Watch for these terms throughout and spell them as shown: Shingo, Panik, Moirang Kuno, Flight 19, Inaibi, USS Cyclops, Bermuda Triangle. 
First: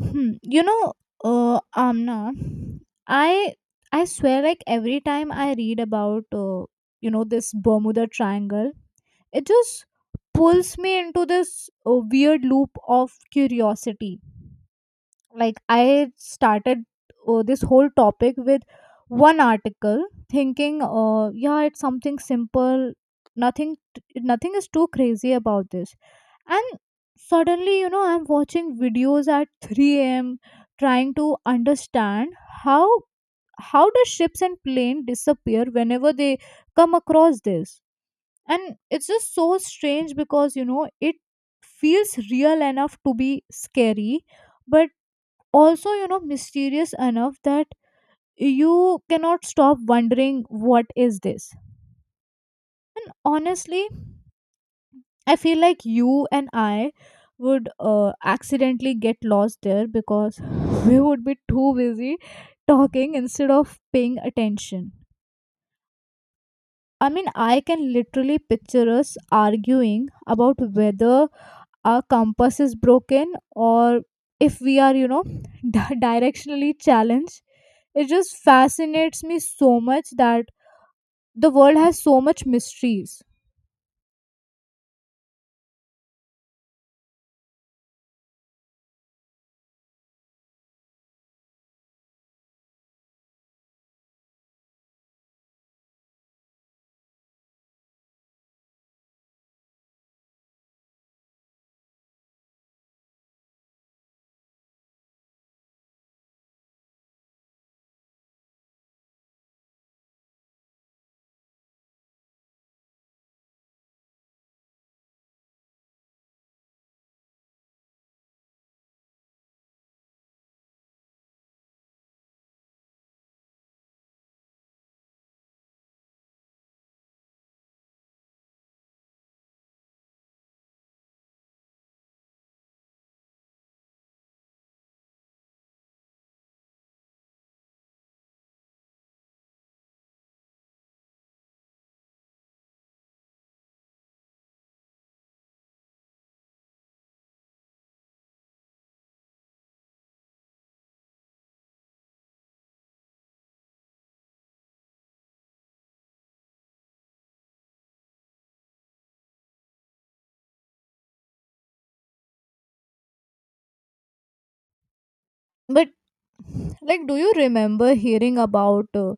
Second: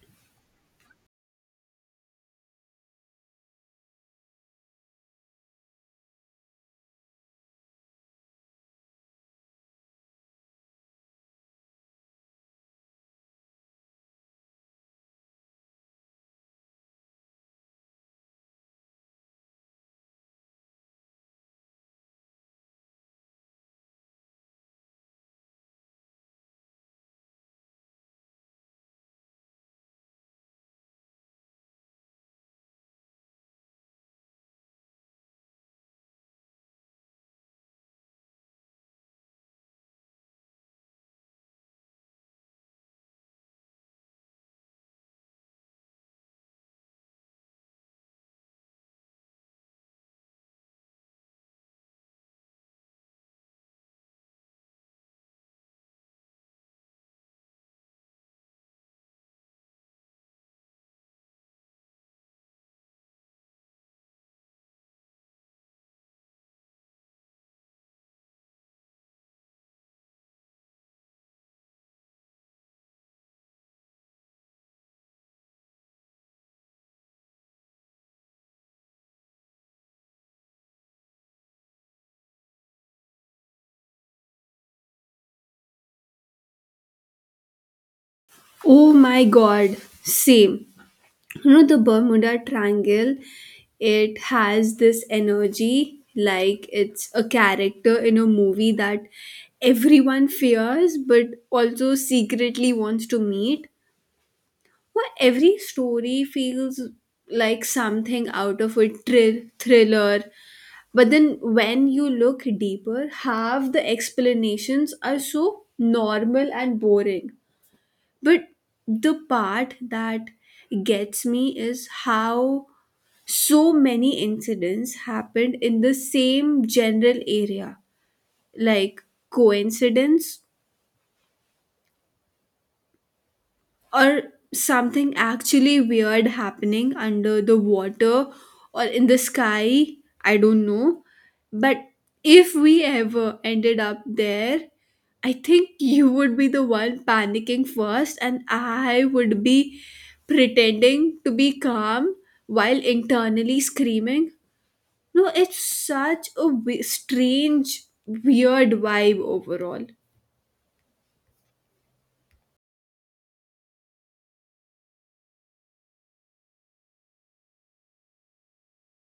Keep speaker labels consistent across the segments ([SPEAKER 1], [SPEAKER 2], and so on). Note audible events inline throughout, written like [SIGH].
[SPEAKER 1] Hmm. You know, uh, Amna, I I swear, like every time I read about this Bermuda Triangle, it just pulls me into this weird loop of curiosity. Like I started this whole topic with one article, thinking, yeah, it's something simple. Nothing is too crazy about this, and suddenly I'm watching videos at 3 a.m., trying to understand how how the ships and plane disappear whenever they come across this. And it's just so strange because it feels real enough to be scary, but also mysterious enough that you cannot stop wondering what is this. And honestly, I feel like you and I would accidentally get lost there because [LAUGHS] we would be too busy talking instead of paying attention. I mean, I can literally picture us arguing about whether our compass is broken or if we are, [LAUGHS] directionally challenged. It just fascinates me so much that the world has so much mysteries.
[SPEAKER 2] Oh my god, same. You know the Bermuda Triangle, it has this energy like it's a character in a movie that everyone fears but also secretly wants to meet. Where every story feels like something out of a thriller. But then when you look deeper, half the explanations are so normal and boring. But the part that gets me is how so many incidents happened in the same general area. Like coincidence? Or something actually weird happening under the water or in the sky. I don't know, but if we ever ended up there, I think you would be the one panicking first and I would be pretending to be calm while internally screaming. No, it's such a strange weird vibe overall.
[SPEAKER 1] But, like, do you remember hearing about?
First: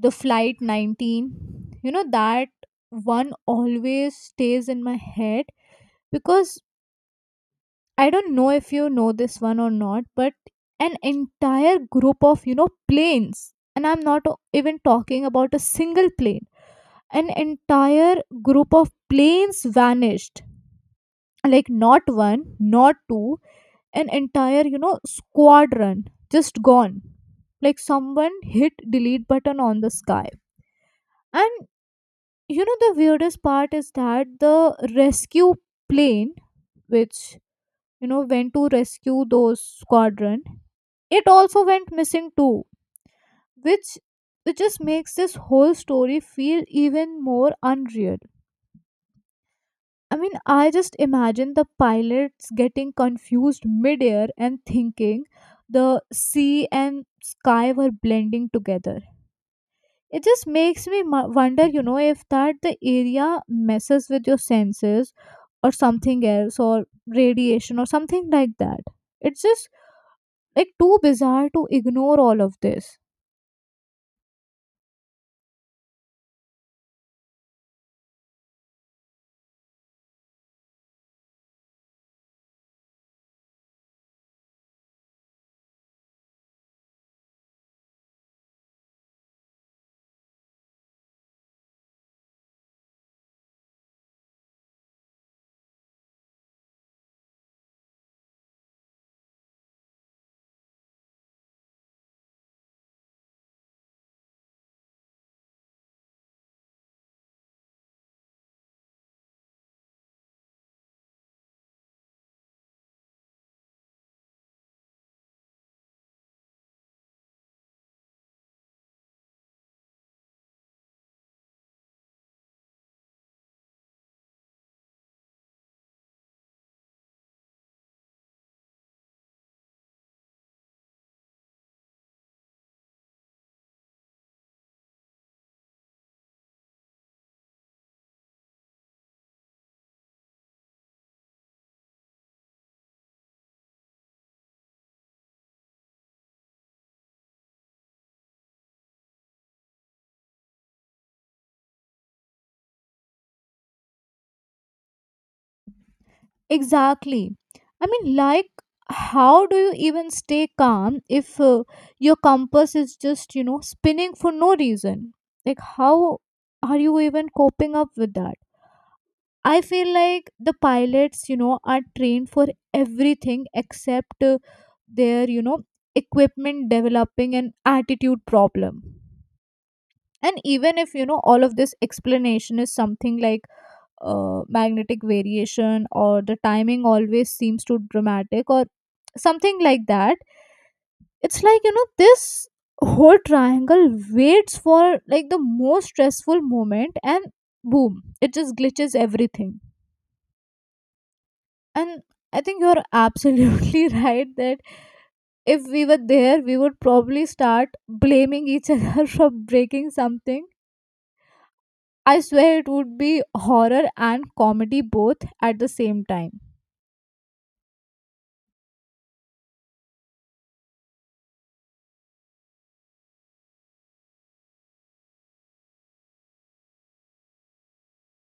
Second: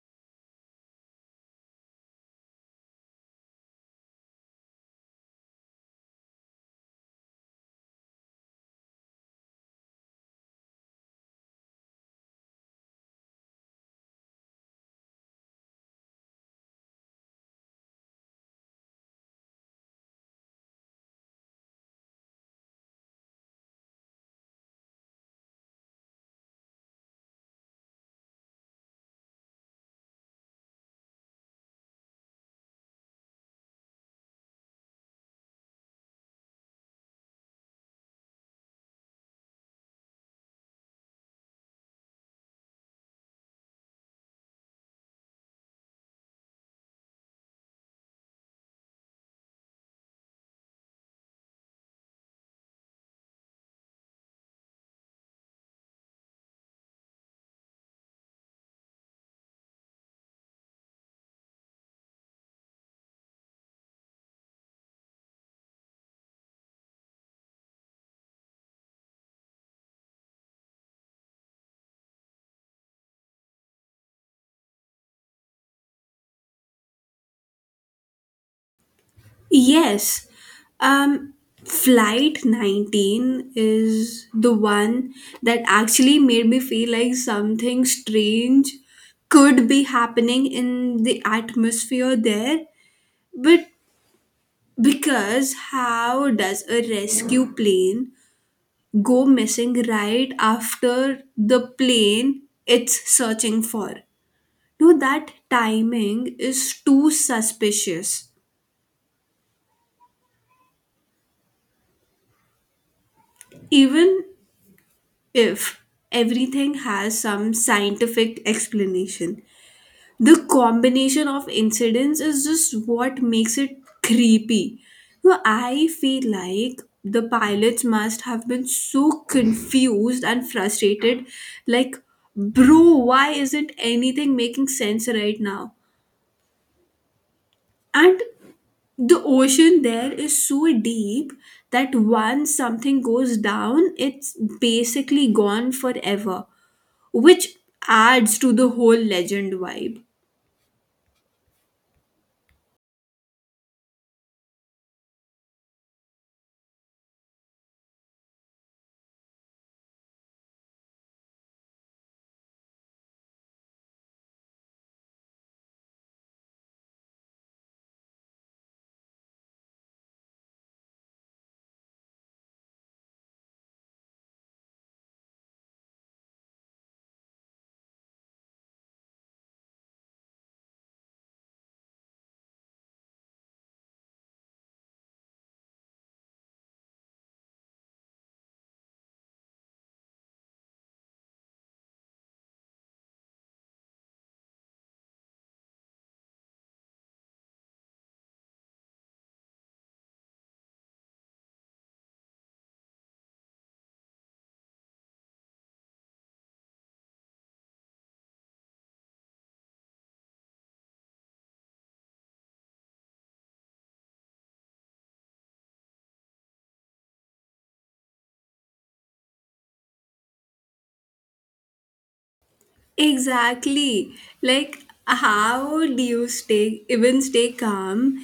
[SPEAKER 1] The flight 19, that one always stays in my head because I don't know if you know this one or not, but an entire group of planes, and I'm not even talking about a single plane, an entire group of planes vanished, like not one, not two, an entire squadron, just gone, like someone hit delete button on the sky. And the weirdest part is that the rescue plane, which went to rescue those squadron, it also went missing too, which which just makes this whole story feel even more unreal. I mean, I just imagine the pilots getting confused midair and thinking the sea and sky were blending together. It just makes me wonder, if that the area messes with your senses or something else or radiation or something like that. It's just like too bizarre to ignore all of this.
[SPEAKER 2] Yes. Um, Flight 19 is the one that actually made me feel like something strange could be happening in the atmosphere there. But because how does a rescue plane go missing right after the plane it's searching for? No, that timing is too suspicious. Even if everything has some scientific explanation. The combination of incidents is just what makes it creepy. So I feel like the pilots must have been so confused and frustrated, like, bro, why isn't anything making sense right now? And the ocean there is so deep that once something goes down it's basically gone forever, which adds to the whole legend vibe.
[SPEAKER 1] Exactly, I mean, like how do you even stay calm if your compass is just spinning for no reason? Like, how are you even coping up with that? I feel like the pilots, are trained for everything except their equipment developing an attitude problem. And even if all of this explanation is something like magnetic variation, or the timing always seems too dramatic or something like that. It's like, this whole triangle waits for like the most stressful moment and boom, it just glitches everything. And I think you're absolutely [LAUGHS] right that if we were there, we would probably start blaming each other [LAUGHS] for breaking something. I swear it would be horror and comedy both at the same time.
[SPEAKER 2] Exactly. Like, how do you even stay calm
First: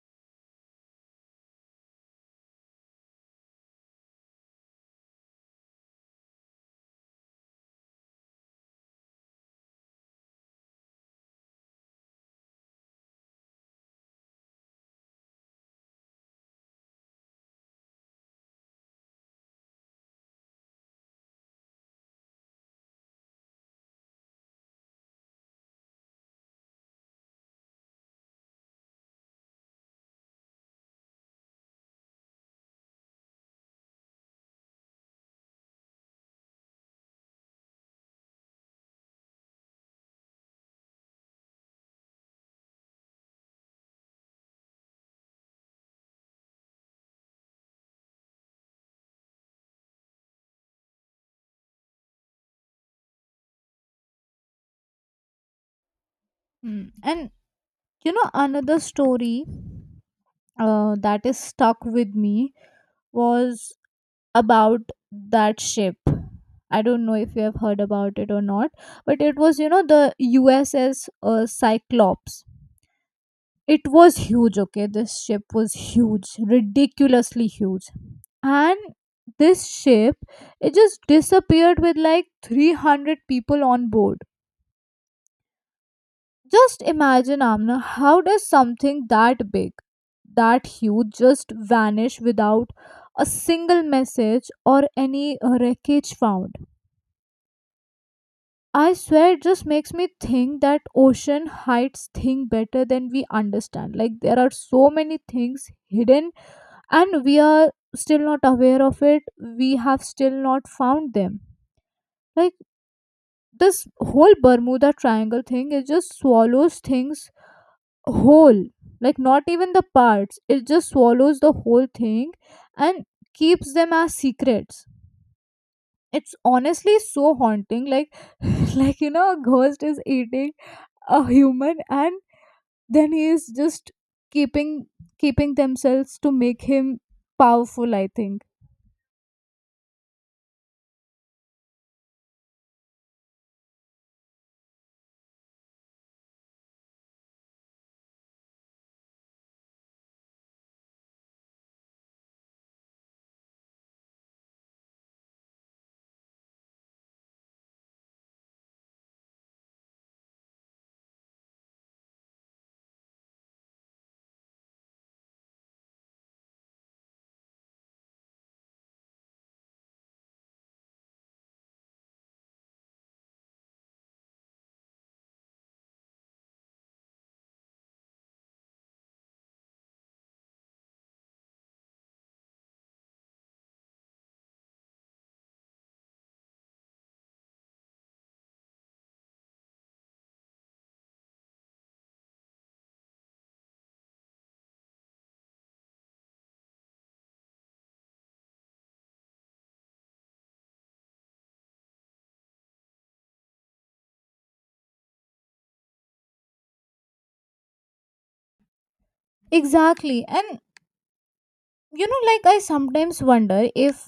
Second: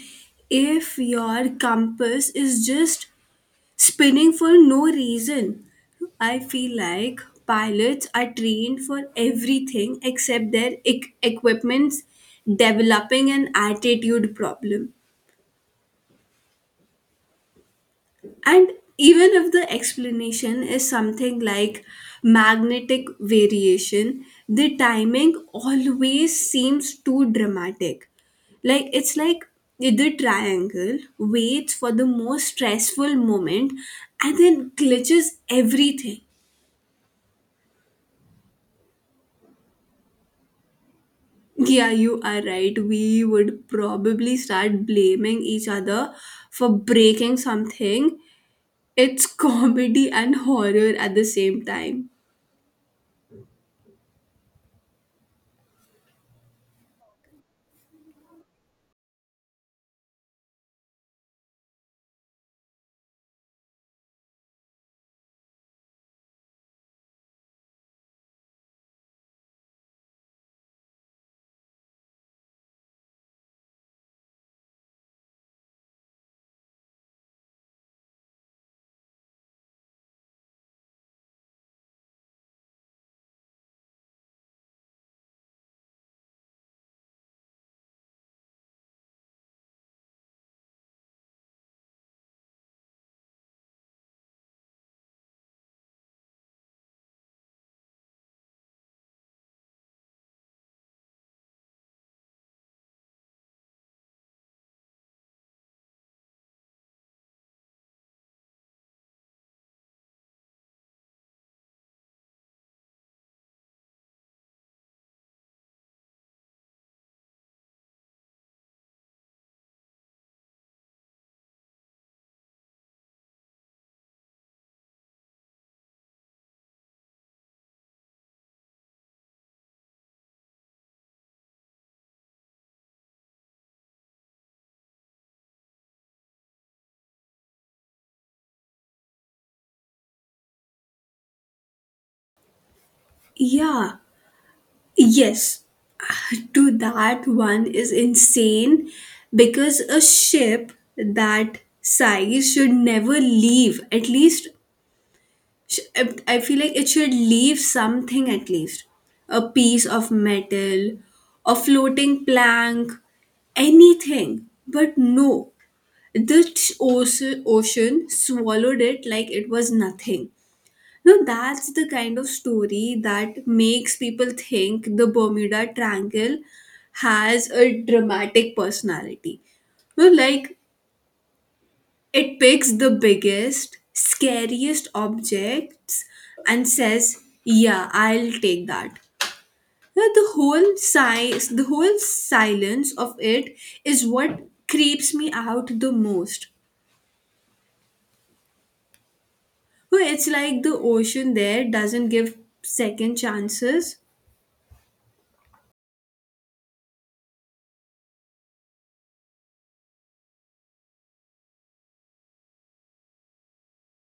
[SPEAKER 2] if your compass is just spinning for no reason? I feel like pilots are trained for everything except their equipment's developing an attitude problem. And even if the explanation is something like magnetic variation, the timing always seems too dramatic. It's like the triangle waits for the most stressful moment and then glitches everything. [LAUGHS] Yeah, you are right. We would probably start blaming each other for breaking something. It's [LAUGHS] comedy and horror at the same time.
[SPEAKER 1] Mm. And another story that is stuck with me was about that ship. I don't know if you have heard about it or not, but it was, the USS Cyclops. It was huge, okay? This ship was huge, ridiculously huge. And this ship, it just disappeared with like 300 people on board. Just imagine, Amna, how does something that big, that huge, just vanish without a single message or any wreckage found? I swear it just makes me think that ocean hides things better than we understand. Like there are so many things hidden and we are still not aware of it, we have still not found them. Like this whole Bermuda Triangle thing, it just swallows things whole, like not even the parts, it just swallows the whole thing and keeps them as secrets. It's honestly so haunting, like [LAUGHS] like a ghost is eating a human and then he is just keeping keeping themselves to make him powerful, I think.
[SPEAKER 2] Yeah. Yes, [LAUGHS] to that one is insane because a ship that size should never leave. At least, I feel like it should leave something, at least a piece of metal, a floating plank, anything. But no, the ocean swallowed it like it was nothing. No, that's the kind of story that makes people think the Bermuda Triangle has a dramatic personality. No, like, it picks the biggest, scariest objects and says, "Yeah, I'll take that." No, the whole size, the whole silence of it is what creeps me out the most. No, it's like the ocean there doesn't give second chances.
[SPEAKER 1] Exactly, and like I sometimes wonder if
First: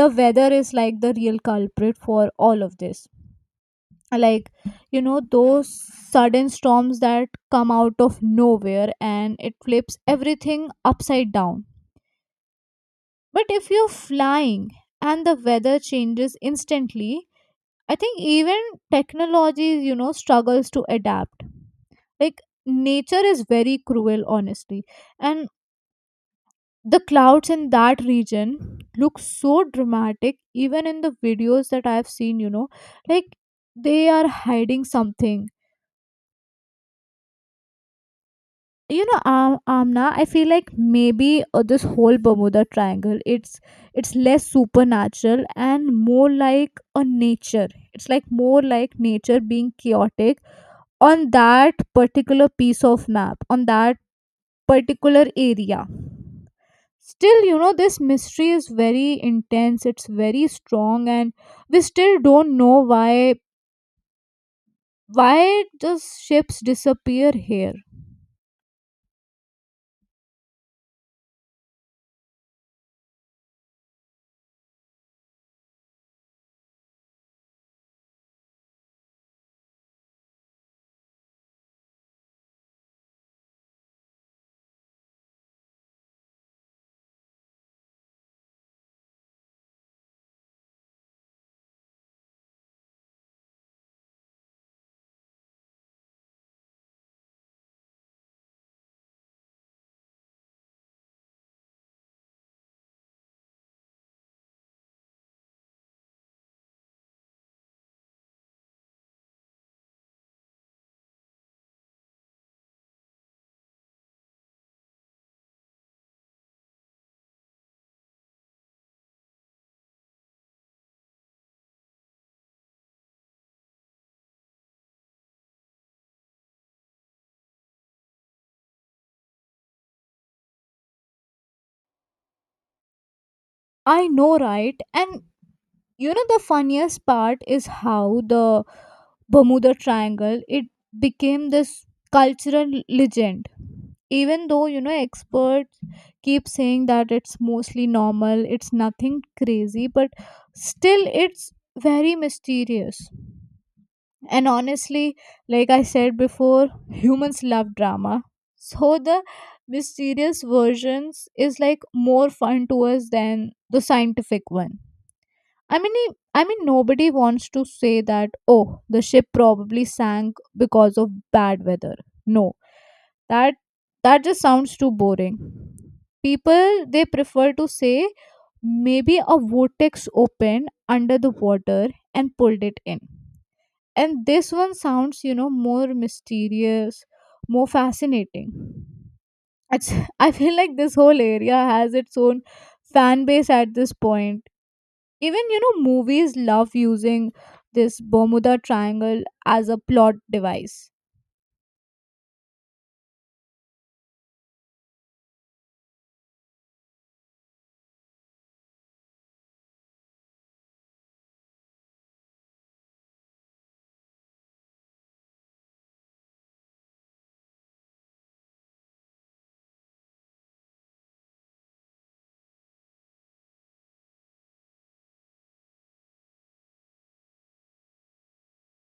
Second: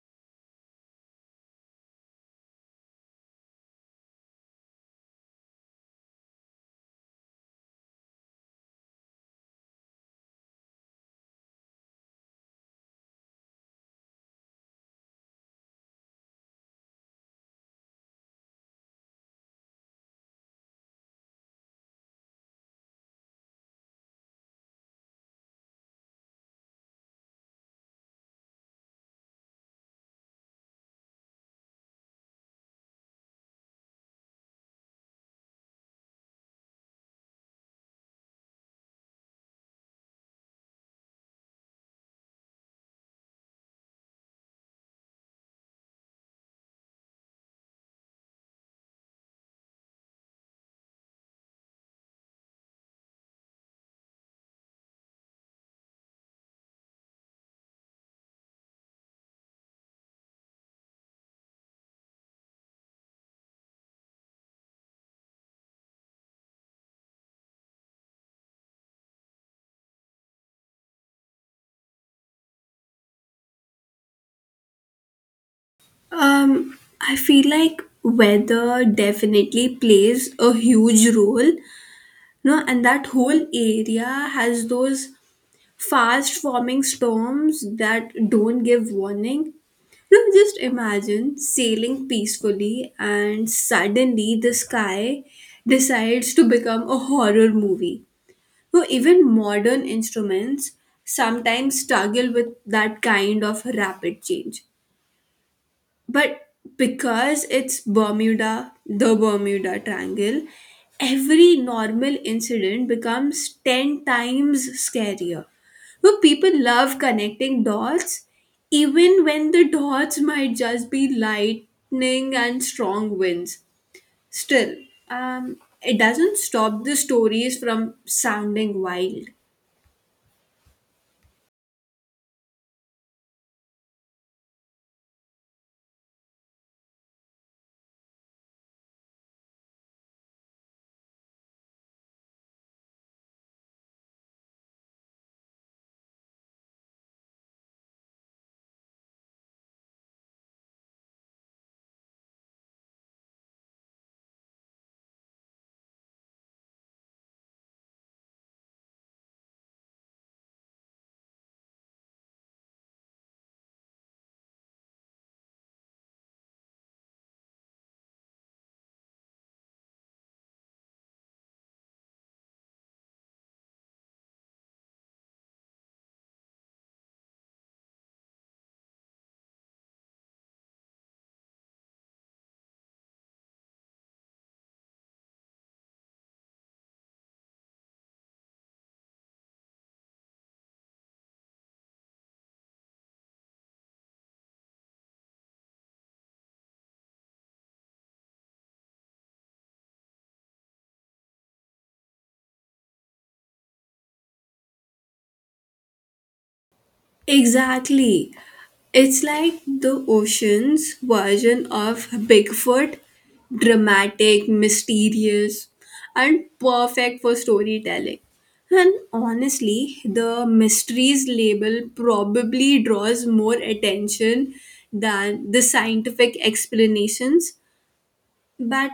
[SPEAKER 1] the weather is like the real culprit for all of this. Like those sudden storms that come out of nowhere and it flips everything upside down. But if you're flying and the weather changes instantly, I think even technology, struggles to adapt. Like nature is very cruel, honestly. And the clouds in that region look so dramatic, even in the videos that I've seen, like they are hiding something. Amna, I feel like maybe this whole Bermuda Triangle, it's less supernatural and more like a nature, it's like more like nature being chaotic on that particular piece of map, on that particular area. Still, this mystery is very intense, it's very strong, and we still don't know why does ships disappear here.
[SPEAKER 2] I feel like weather definitely plays a huge role, no? And that whole area has those fast forming storms that don't give warning. No, just imagine sailing peacefully and suddenly the sky decides to become a horror movie. No, even modern instruments sometimes struggle with that kind of rapid change. But because it's Bermuda, the Bermuda Triangle, every normal incident becomes 10 times scarier. But people love connecting dots, even when the dots might just be lightning and strong winds. Still, it doesn't stop the stories from sounding wild.
[SPEAKER 1] I know, right? And the funniest part is how the Bermuda Triangle, it became this cultural legend, even though experts keep saying that it's mostly normal, it's nothing crazy, but still it's very mysterious. And honestly, like I said before, humans love drama, so the mysterious versions is like more fun to us than the scientific one. I mean, I mean, nobody wants to say that, oh, the ship probably sank because of bad weather. No, that that just sounds too boring. People they prefer to say maybe a vortex opened under the water and pulled it in. And this one sounds, more mysterious, more fascinating. It's [LAUGHS] I feel like this whole area has its own fan base at this point. Even movies love using this Bermuda Triangle as a plot device.
[SPEAKER 2] Exactly. It's like the ocean's version of Bigfoot, dramatic, mysterious, and perfect for storytelling. And honestly, the mysteries label probably draws more attention than the scientific explanations. But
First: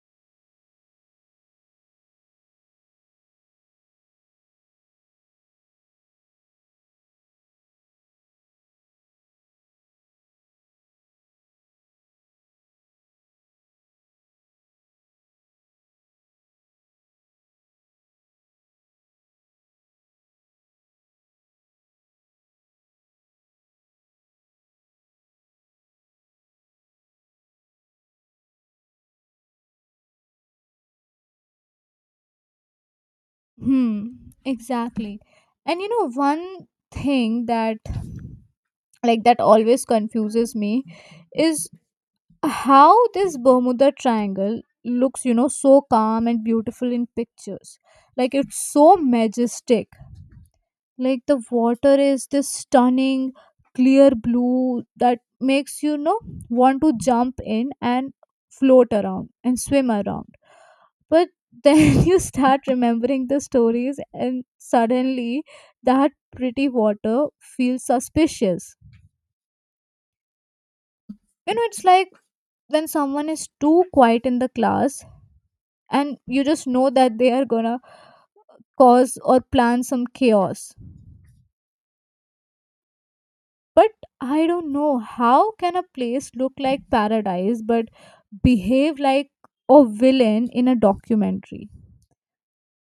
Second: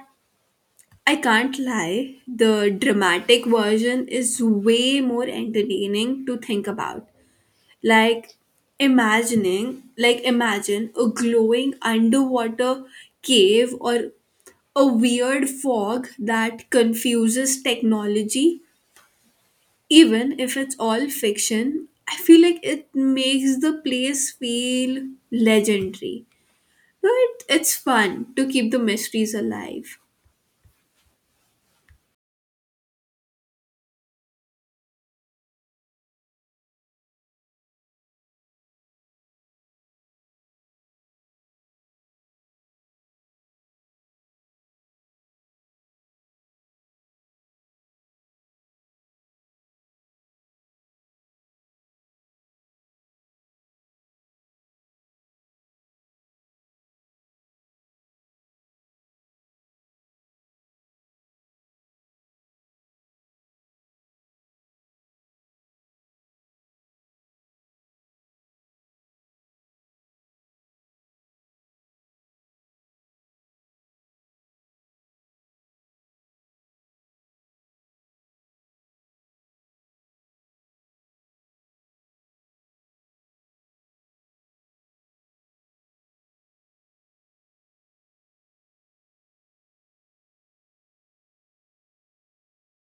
[SPEAKER 2] I can't lie, the dramatic version is way more entertaining to think about, like imagining like imagine a glowing underwater cave or a weird fog that confuses technology. Even if it's all fiction, I feel like it makes the place feel legendary, but it's fun to keep the mysteries alive.
[SPEAKER 1] Hmm, exactly. And one thing that that always confuses me is how this Bermuda Triangle looks, so calm and beautiful in pictures, like it's so majestic, like the water is this stunning clear blue that makes want to jump in and float around and swim around. But then [LAUGHS] you start remembering the stories and suddenly that pretty water feels suspicious. It's like when someone is too quiet in the class and you just know that they are gonna cause or plan some chaos. But I don't know, how can a place look like paradise but behave like a villain in a documentary?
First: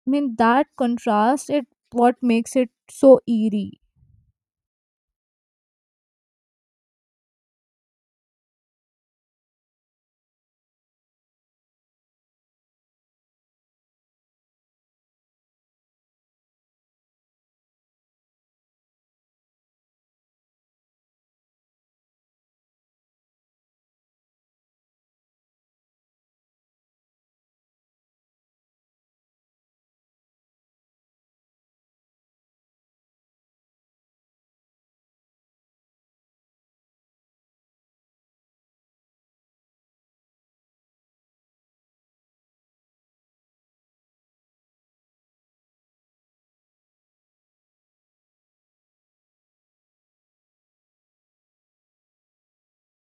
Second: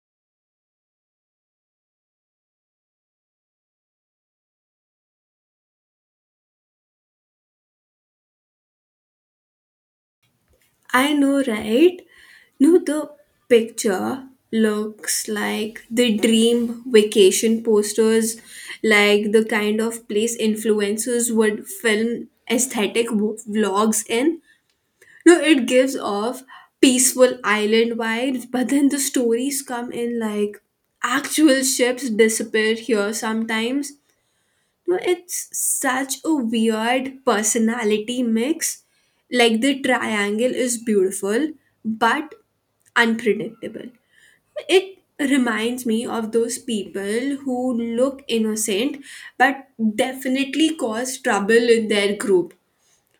[SPEAKER 1] I mean, that contrast it what makes it so eerie.
[SPEAKER 2] I know, right? No, the picture looks like the dream vacation posters, like the kind of place influencers would film aesthetic vlogs in. No, it gives off peaceful island vibes, but then the stories come in like actual ships disappear here sometimes. No, it's such a weird personality mix. Like, the triangle is beautiful but unpredictable. It reminds me of those people who look innocent but definitely cause trouble in their group.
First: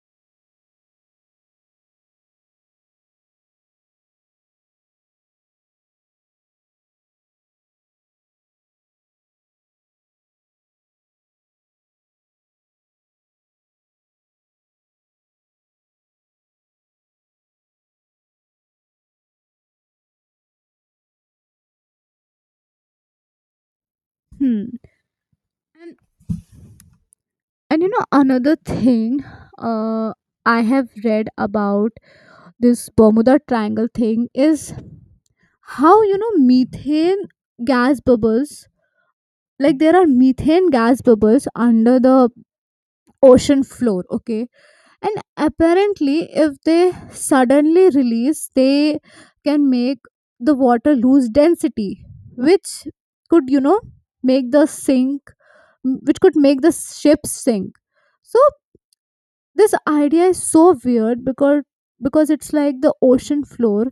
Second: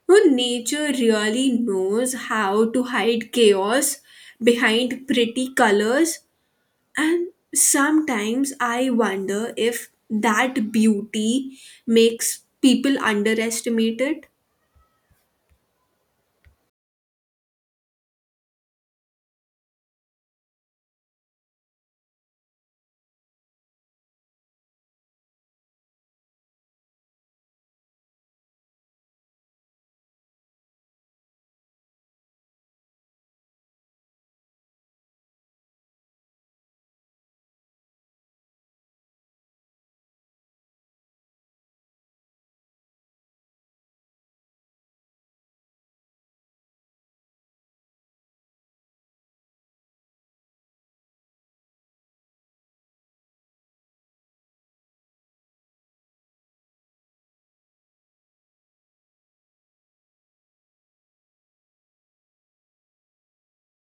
[SPEAKER 2] No, nature really knows how to hide chaos behind pretty colors, and sometimes I wonder if that beauty makes people underestimate it.
[SPEAKER 1] Hmm. And, and another thing uh, I have read about this Bermuda Triangle thing is how methane gas bubbles, like there are methane gas bubbles under the ocean floor, okay. And apparently, if they suddenly release, they can make the water lose density, which could make the sink, which could make the ship sink. So this idea is so weird because it's like the ocean floor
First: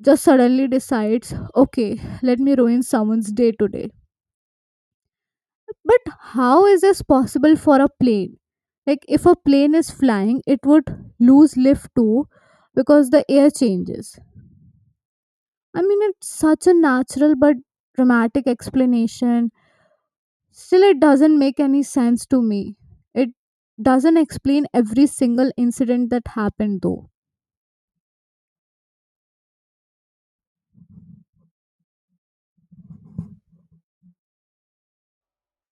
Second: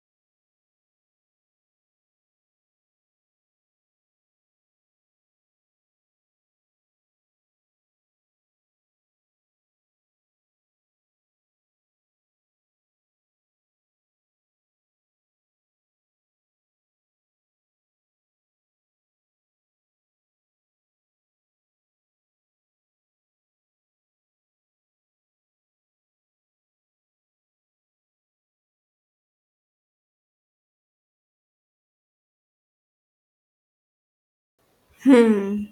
[SPEAKER 1] just suddenly decides, okay, let me ruin someone's day today. But how is this possible for a plane? Like, if a plane is flying, it would lose lift too because the air changes. I mean, it's such a natural but dramatic explanation. Still, it doesn't make any sense to me. It doesn't explain every single incident that happened, though.
[SPEAKER 2] Hmm.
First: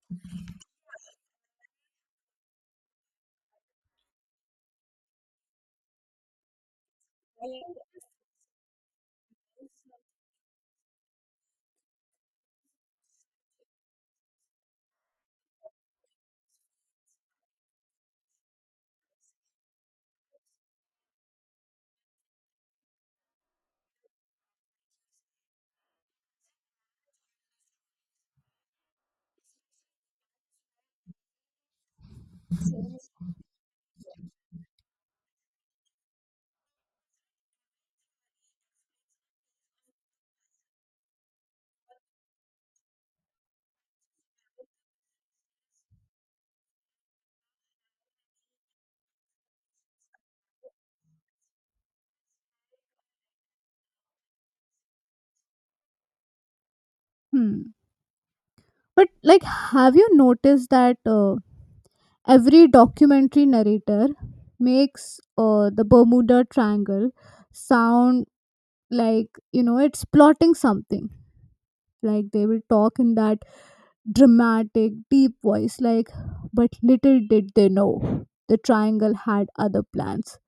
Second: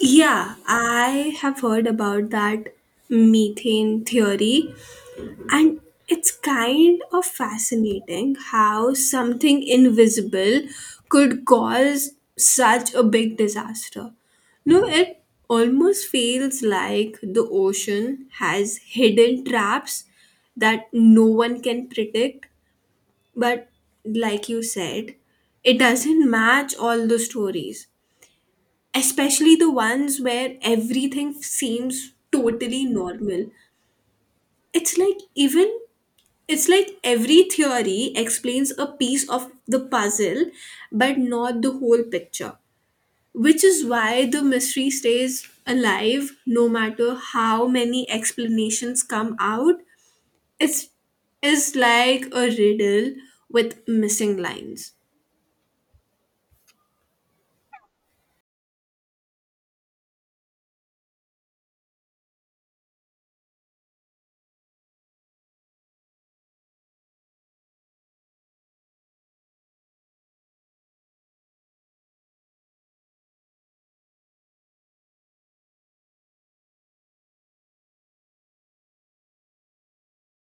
[SPEAKER 2] Yeah, I have heard about that methane theory. And it's kind of fascinating how something invisible could cause such a big disaster. No, it almost feels like the ocean has hidden traps that no one can predict. But like you said, it doesn't match all the stories, especially the ones where everything seems totally normal. It's like even it's like every theory explains a piece of the puzzle, but not the whole picture, which is why the mystery stays alive no matter how many explanations come out. It's, is like a riddle with missing lines.
[SPEAKER 1] Hmm. But, like, have you noticed that every documentary narrator makes the Bermuda Triangle sound like it's plotting something, like they will talk in that dramatic deep voice, like but little did they know the triangle had other plans.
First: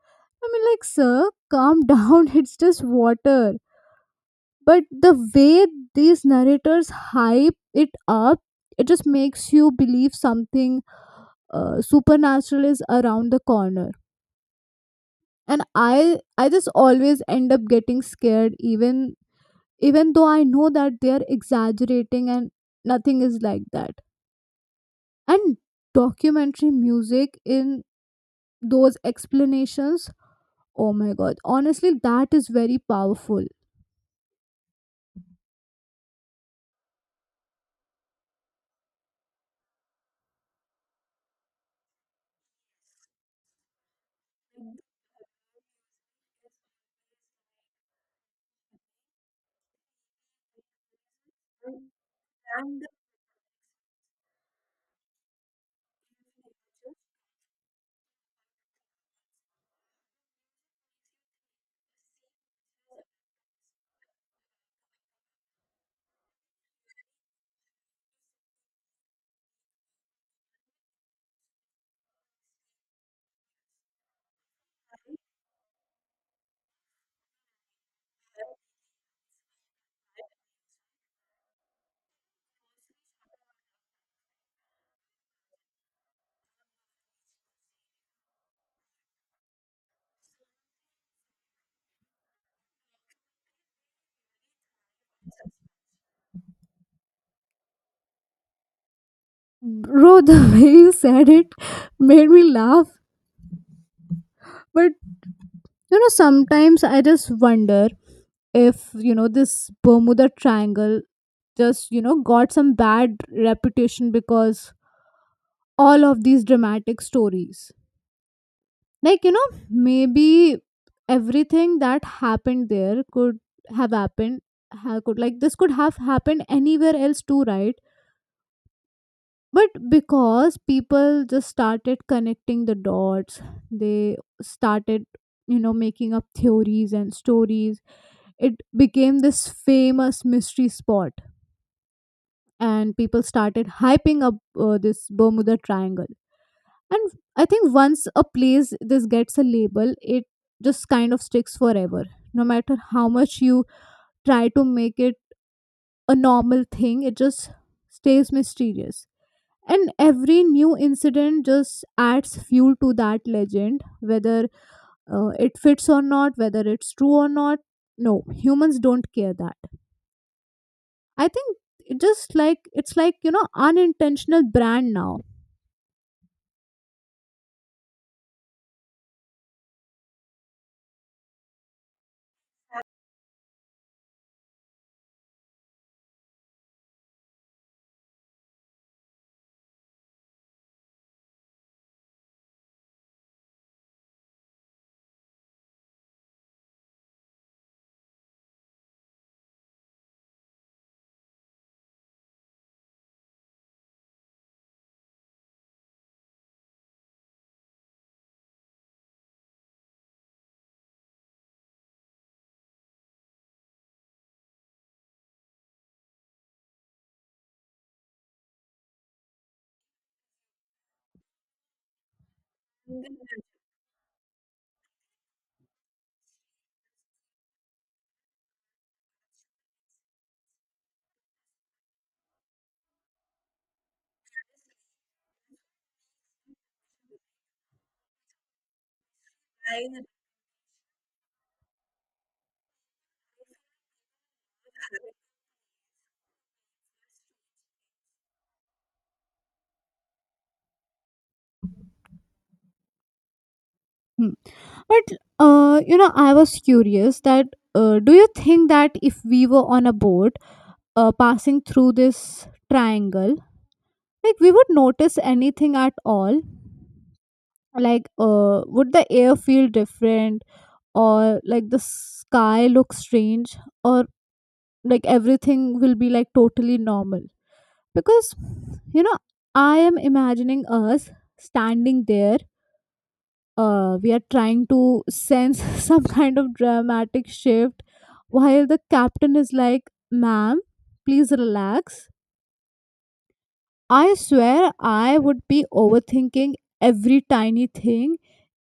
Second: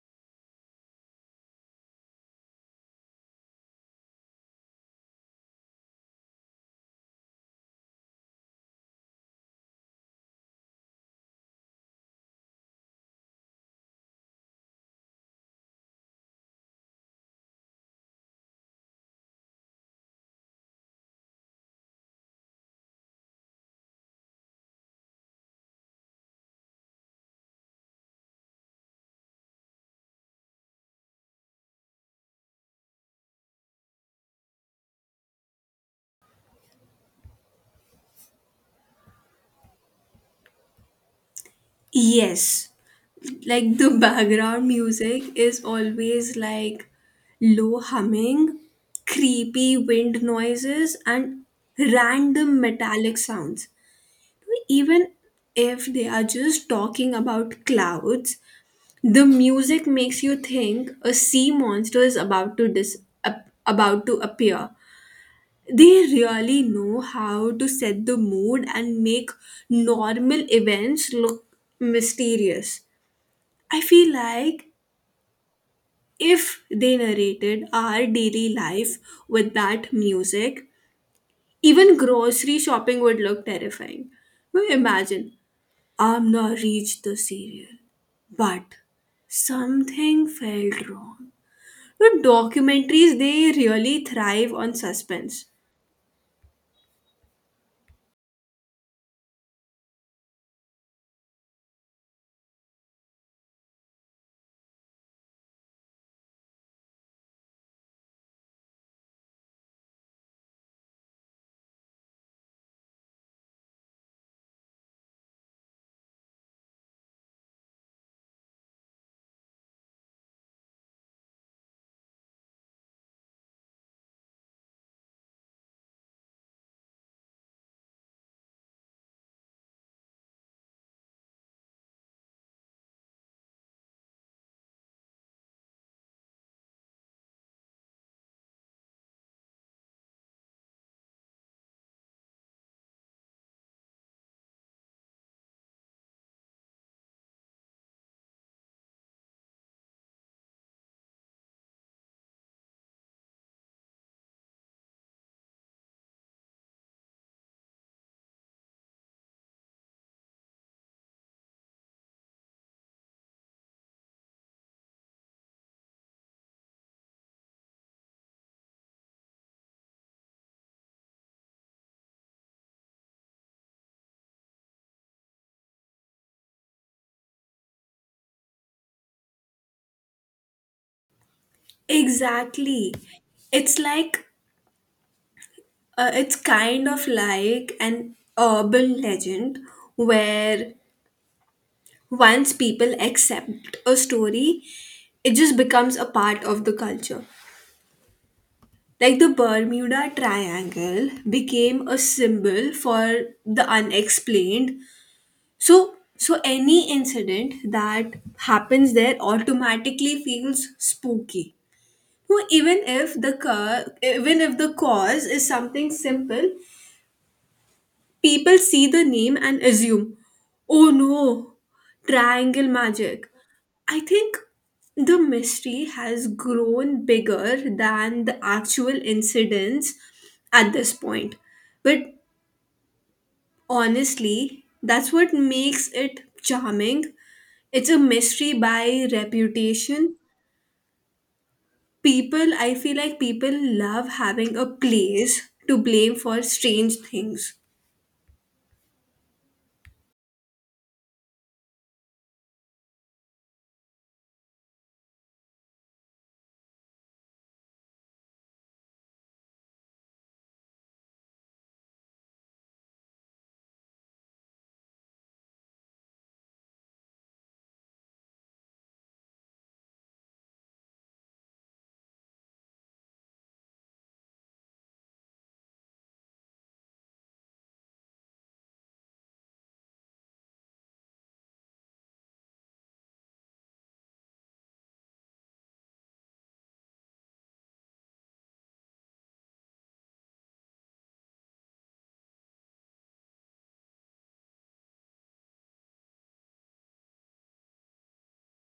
[SPEAKER 1] I mean, like sir, calm down, [LAUGHS] it's just water. But the way these narrators hype it up, it just makes you believe something supernatural is around the corner. And I just always end up getting scared, even even though I know that they are exaggerating and nothing is like that. And documentary music in those explanations, oh my god, honestly, that is very powerful.
[SPEAKER 2] Yes, like the background music is always like low humming, creepy wind noises, and random metallic sounds. Even if they are just talking about clouds, the music makes you think a sea monster is about to about to appear. They really know how to set the mood and make normal events look mysterious. I feel like if they narrated our daily life with that music, even grocery shopping would look terrifying. Now imagine, Amna reached the cereal, but something felt wrong. The documentaries, they really thrive on suspense.
[SPEAKER 1] Bro, the [LAUGHS] way you said it made me laugh. But sometimes I just wonder if this Bermuda Triangle just got some bad reputation because all of these dramatic stories. Like maybe everything that happened there could have happened, ha- could like this could have happened anywhere else too, right? But because people just started connecting the dots, they started making up theories and stories, it became this famous mystery spot, and people started hyping up this Bermuda Triangle. And I think once a place this gets a label, it just kind of sticks forever, no matter how much you try to make it a normal thing, it just stays mysterious. And every new incident just adds fuel to that legend, whether it fits or not, whether it's true or not. No, humans don't care that, I think. It just like it's like unintentional brand now.
[SPEAKER 2] Exactly. It's like, it's kind of like an urban legend where once people accept a story, it just becomes a part of the culture. Like the Bermuda Triangle became a symbol for the unexplained. So any incident that happens there automatically feels spooky. So even if the cause is something simple, people see the name and assume, "Oh no, triangle magic." I think the mystery has grown bigger than the actual incidents at this point. But honestly, that's what makes it charming. It's a mystery by reputation. I feel like people love having a place to blame for strange things.
[SPEAKER 1] Hmm. But I was curious that do you think that if we were on a boat passing through this triangle, like we would notice anything at all? Like, would the air feel different, or like the sky look strange, or like everything will be like totally normal? Because you know, I am imagining us standing there, we are trying to sense [LAUGHS] some kind of dramatic shift while the captain is like, ma'am, please relax. I swear I would be overthinking every tiny thing,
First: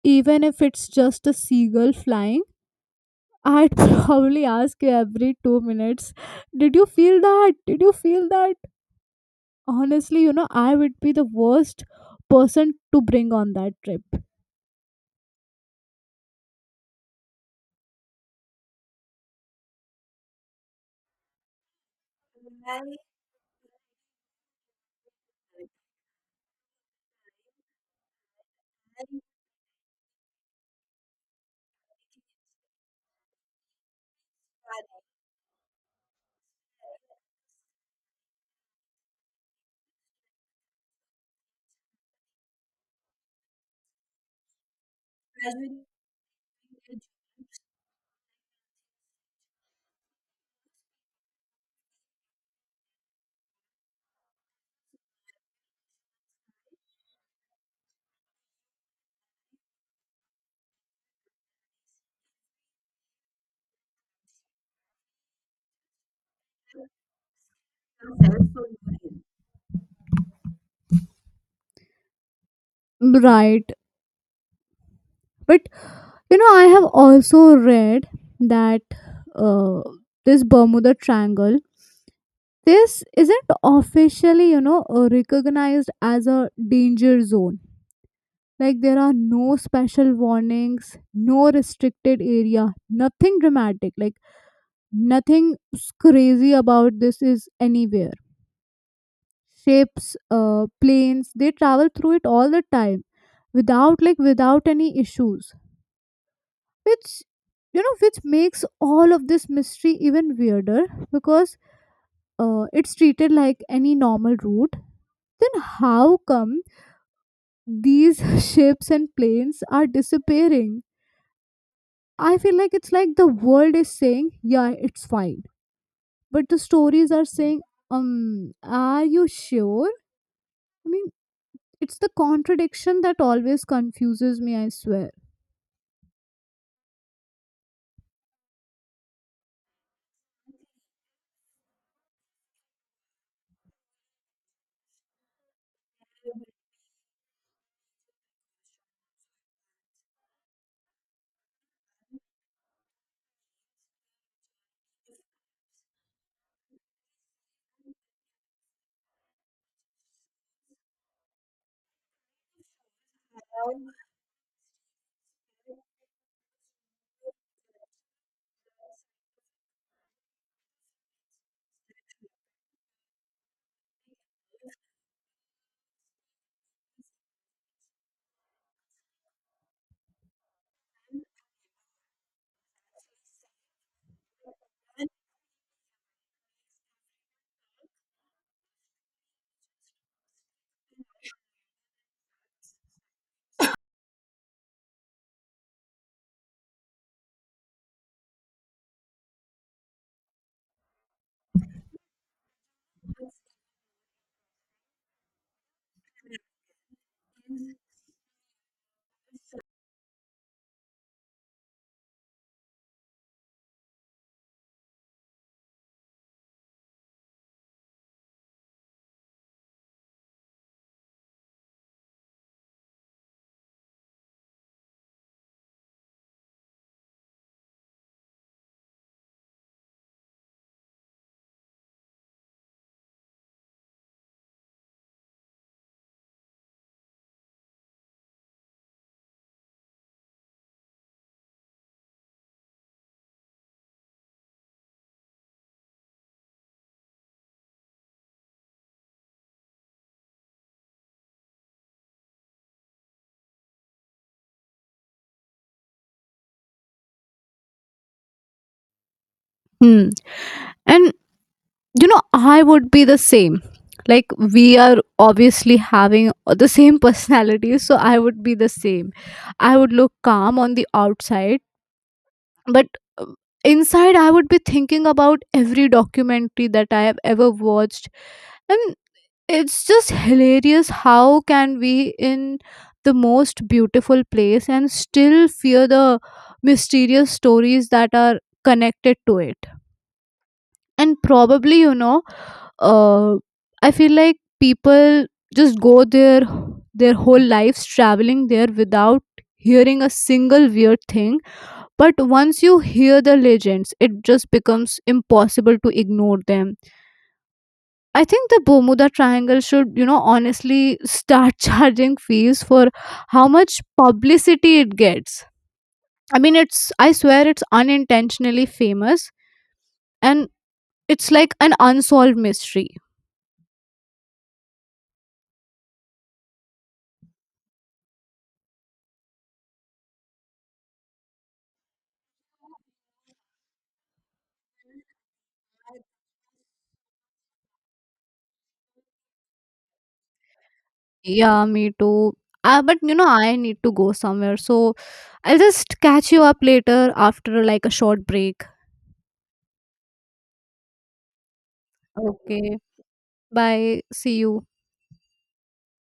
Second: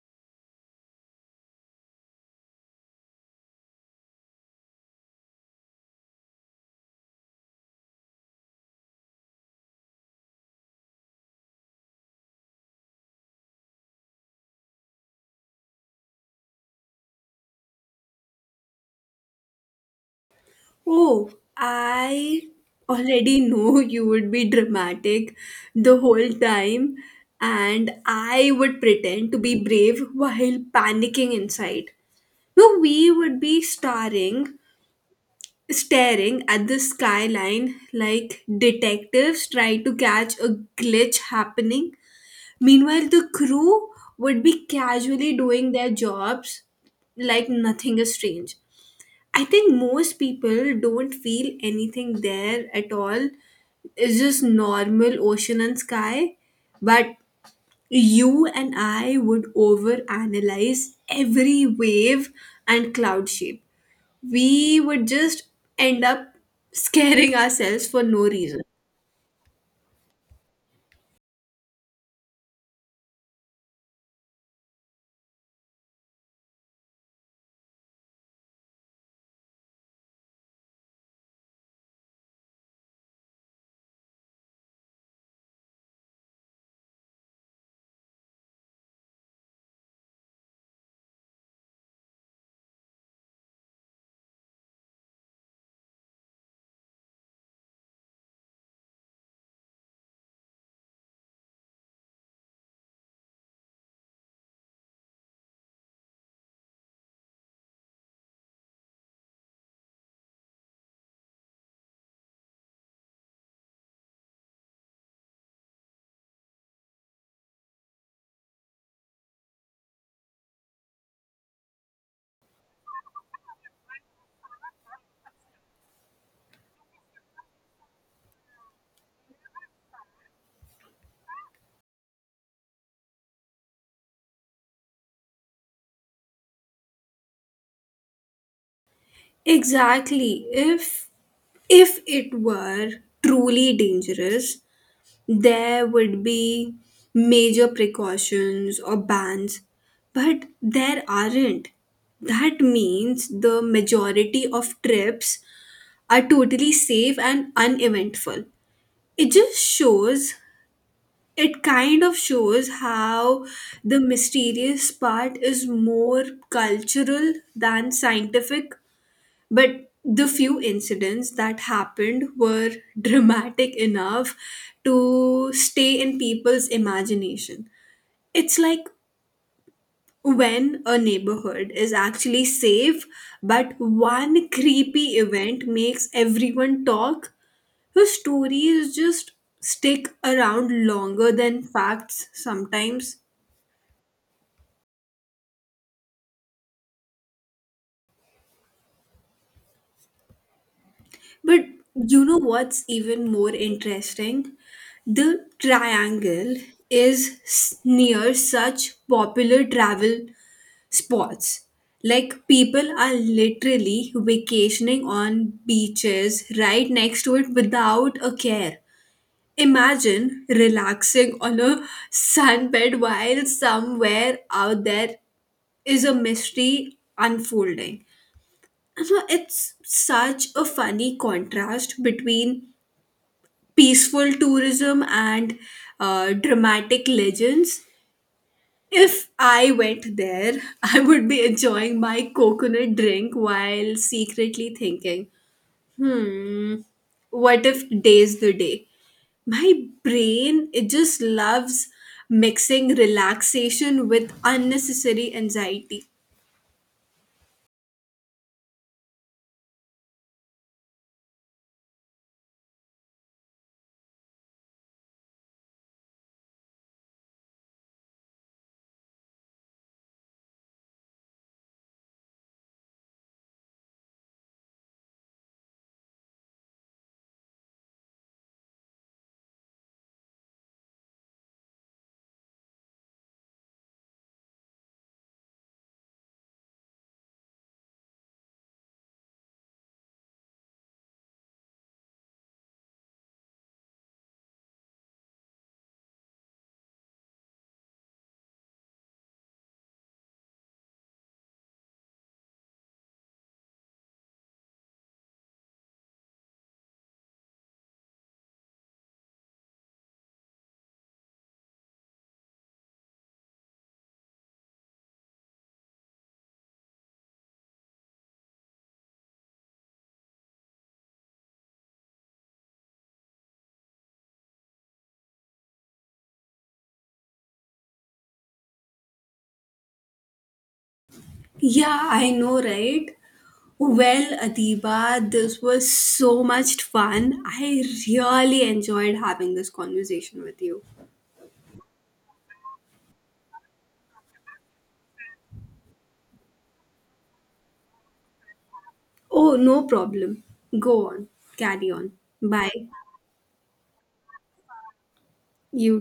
[SPEAKER 1] even if it's just a seagull flying. I'd [LAUGHS] probably ask you every 2 minutes, did you feel that, did you feel that? Honestly, I would be the worst person to bring on that trip.
[SPEAKER 2] Oh, I already [LAUGHS] know you would be dramatic the whole time, and I would pretend to be brave while panicking inside. No, we would be starring staring at the skyline like detectives try to catch a glitch happening. Meanwhile, the crew would be casually doing their jobs like nothing is strange. I think most people don't feel anything there at all. It's just normal ocean and sky. But you and I would overanalyze every wave and cloud shape. We would just end up scaring ourselves for no reason.
[SPEAKER 1] Right, but. You know, I have also read that uh, this Bermuda Triangle, this isn't officially, recognized as a danger zone. Like there are no special warnings, no restricted area, nothing dramatic. Like nothing crazy about this is anywhere. Ships, planes, they travel through it all the time without without any issues, which which makes all of this mystery even weirder, because it's treated like any normal route. Then how come these [LAUGHS] ships and planes are disappearing? I feel like it's like the world is saying, yeah, it's fine, but the stories are saying, um, are you sure? I mean, it's the contradiction that always confuses me, I swear.
[SPEAKER 2] Exactly, if it were truly dangerous there would be major precautions or bans, but there aren't. That means the majority of trips are totally safe and uneventful. It just shows it kind of shows how the mysterious part is more cultural than scientific, but the few incidents that happened were [LAUGHS] dramatic enough to stay in people's imagination. It's like when a neighborhood is actually safe but one creepy event makes everyone talk. Her stories just stick around longer than facts sometimes. But you know what's even more interesting? The triangle is near such popular travel spots. Like, people are literally vacationing on beaches right next to it without a care. Imagine relaxing on a sunbed while somewhere out there is a mystery unfolding. And so it's such a funny contrast between peaceful tourism and dramatic legends. If I went there, [LAUGHS] I would be enjoying my coconut drink while secretly thinking, hmm, what if day's the day? My brain, it just loves mixing relaxation with unnecessary anxiety.
[SPEAKER 1] Hmm. And you know I would be the same. Like we are obviously having the same [LAUGHS] personality, so I would be the same. I would look calm on the outside, but uh, inside I would be thinking about every documentary that I have ever watched. And it's just hilarious, how can we in the most beautiful place and still fear the mysterious stories that are connected to it? And probably uh, I feel like people just go their whole lives traveling there without hearing a single weird thing. But once you hear the legends, it just becomes impossible to ignore them. I think the Bermuda Triangle should, honestly start [LAUGHS] charging fees for how much publicity it gets. I mean, it's I swear it's unintentionally famous, and it's like an unsolved mystery.
[SPEAKER 2] Yeah, I know, right? Well, Adiba, this was so much fun. I really enjoyed having this conversation with you.
[SPEAKER 1] Yeah, me too. But I need to go somewhere. So I'll just catch you up later after like a short break.
[SPEAKER 2] Oh, no problem. Go on. Carry on.
[SPEAKER 1] Okay.
[SPEAKER 2] Bye.
[SPEAKER 1] Bye. See you.
[SPEAKER 2] You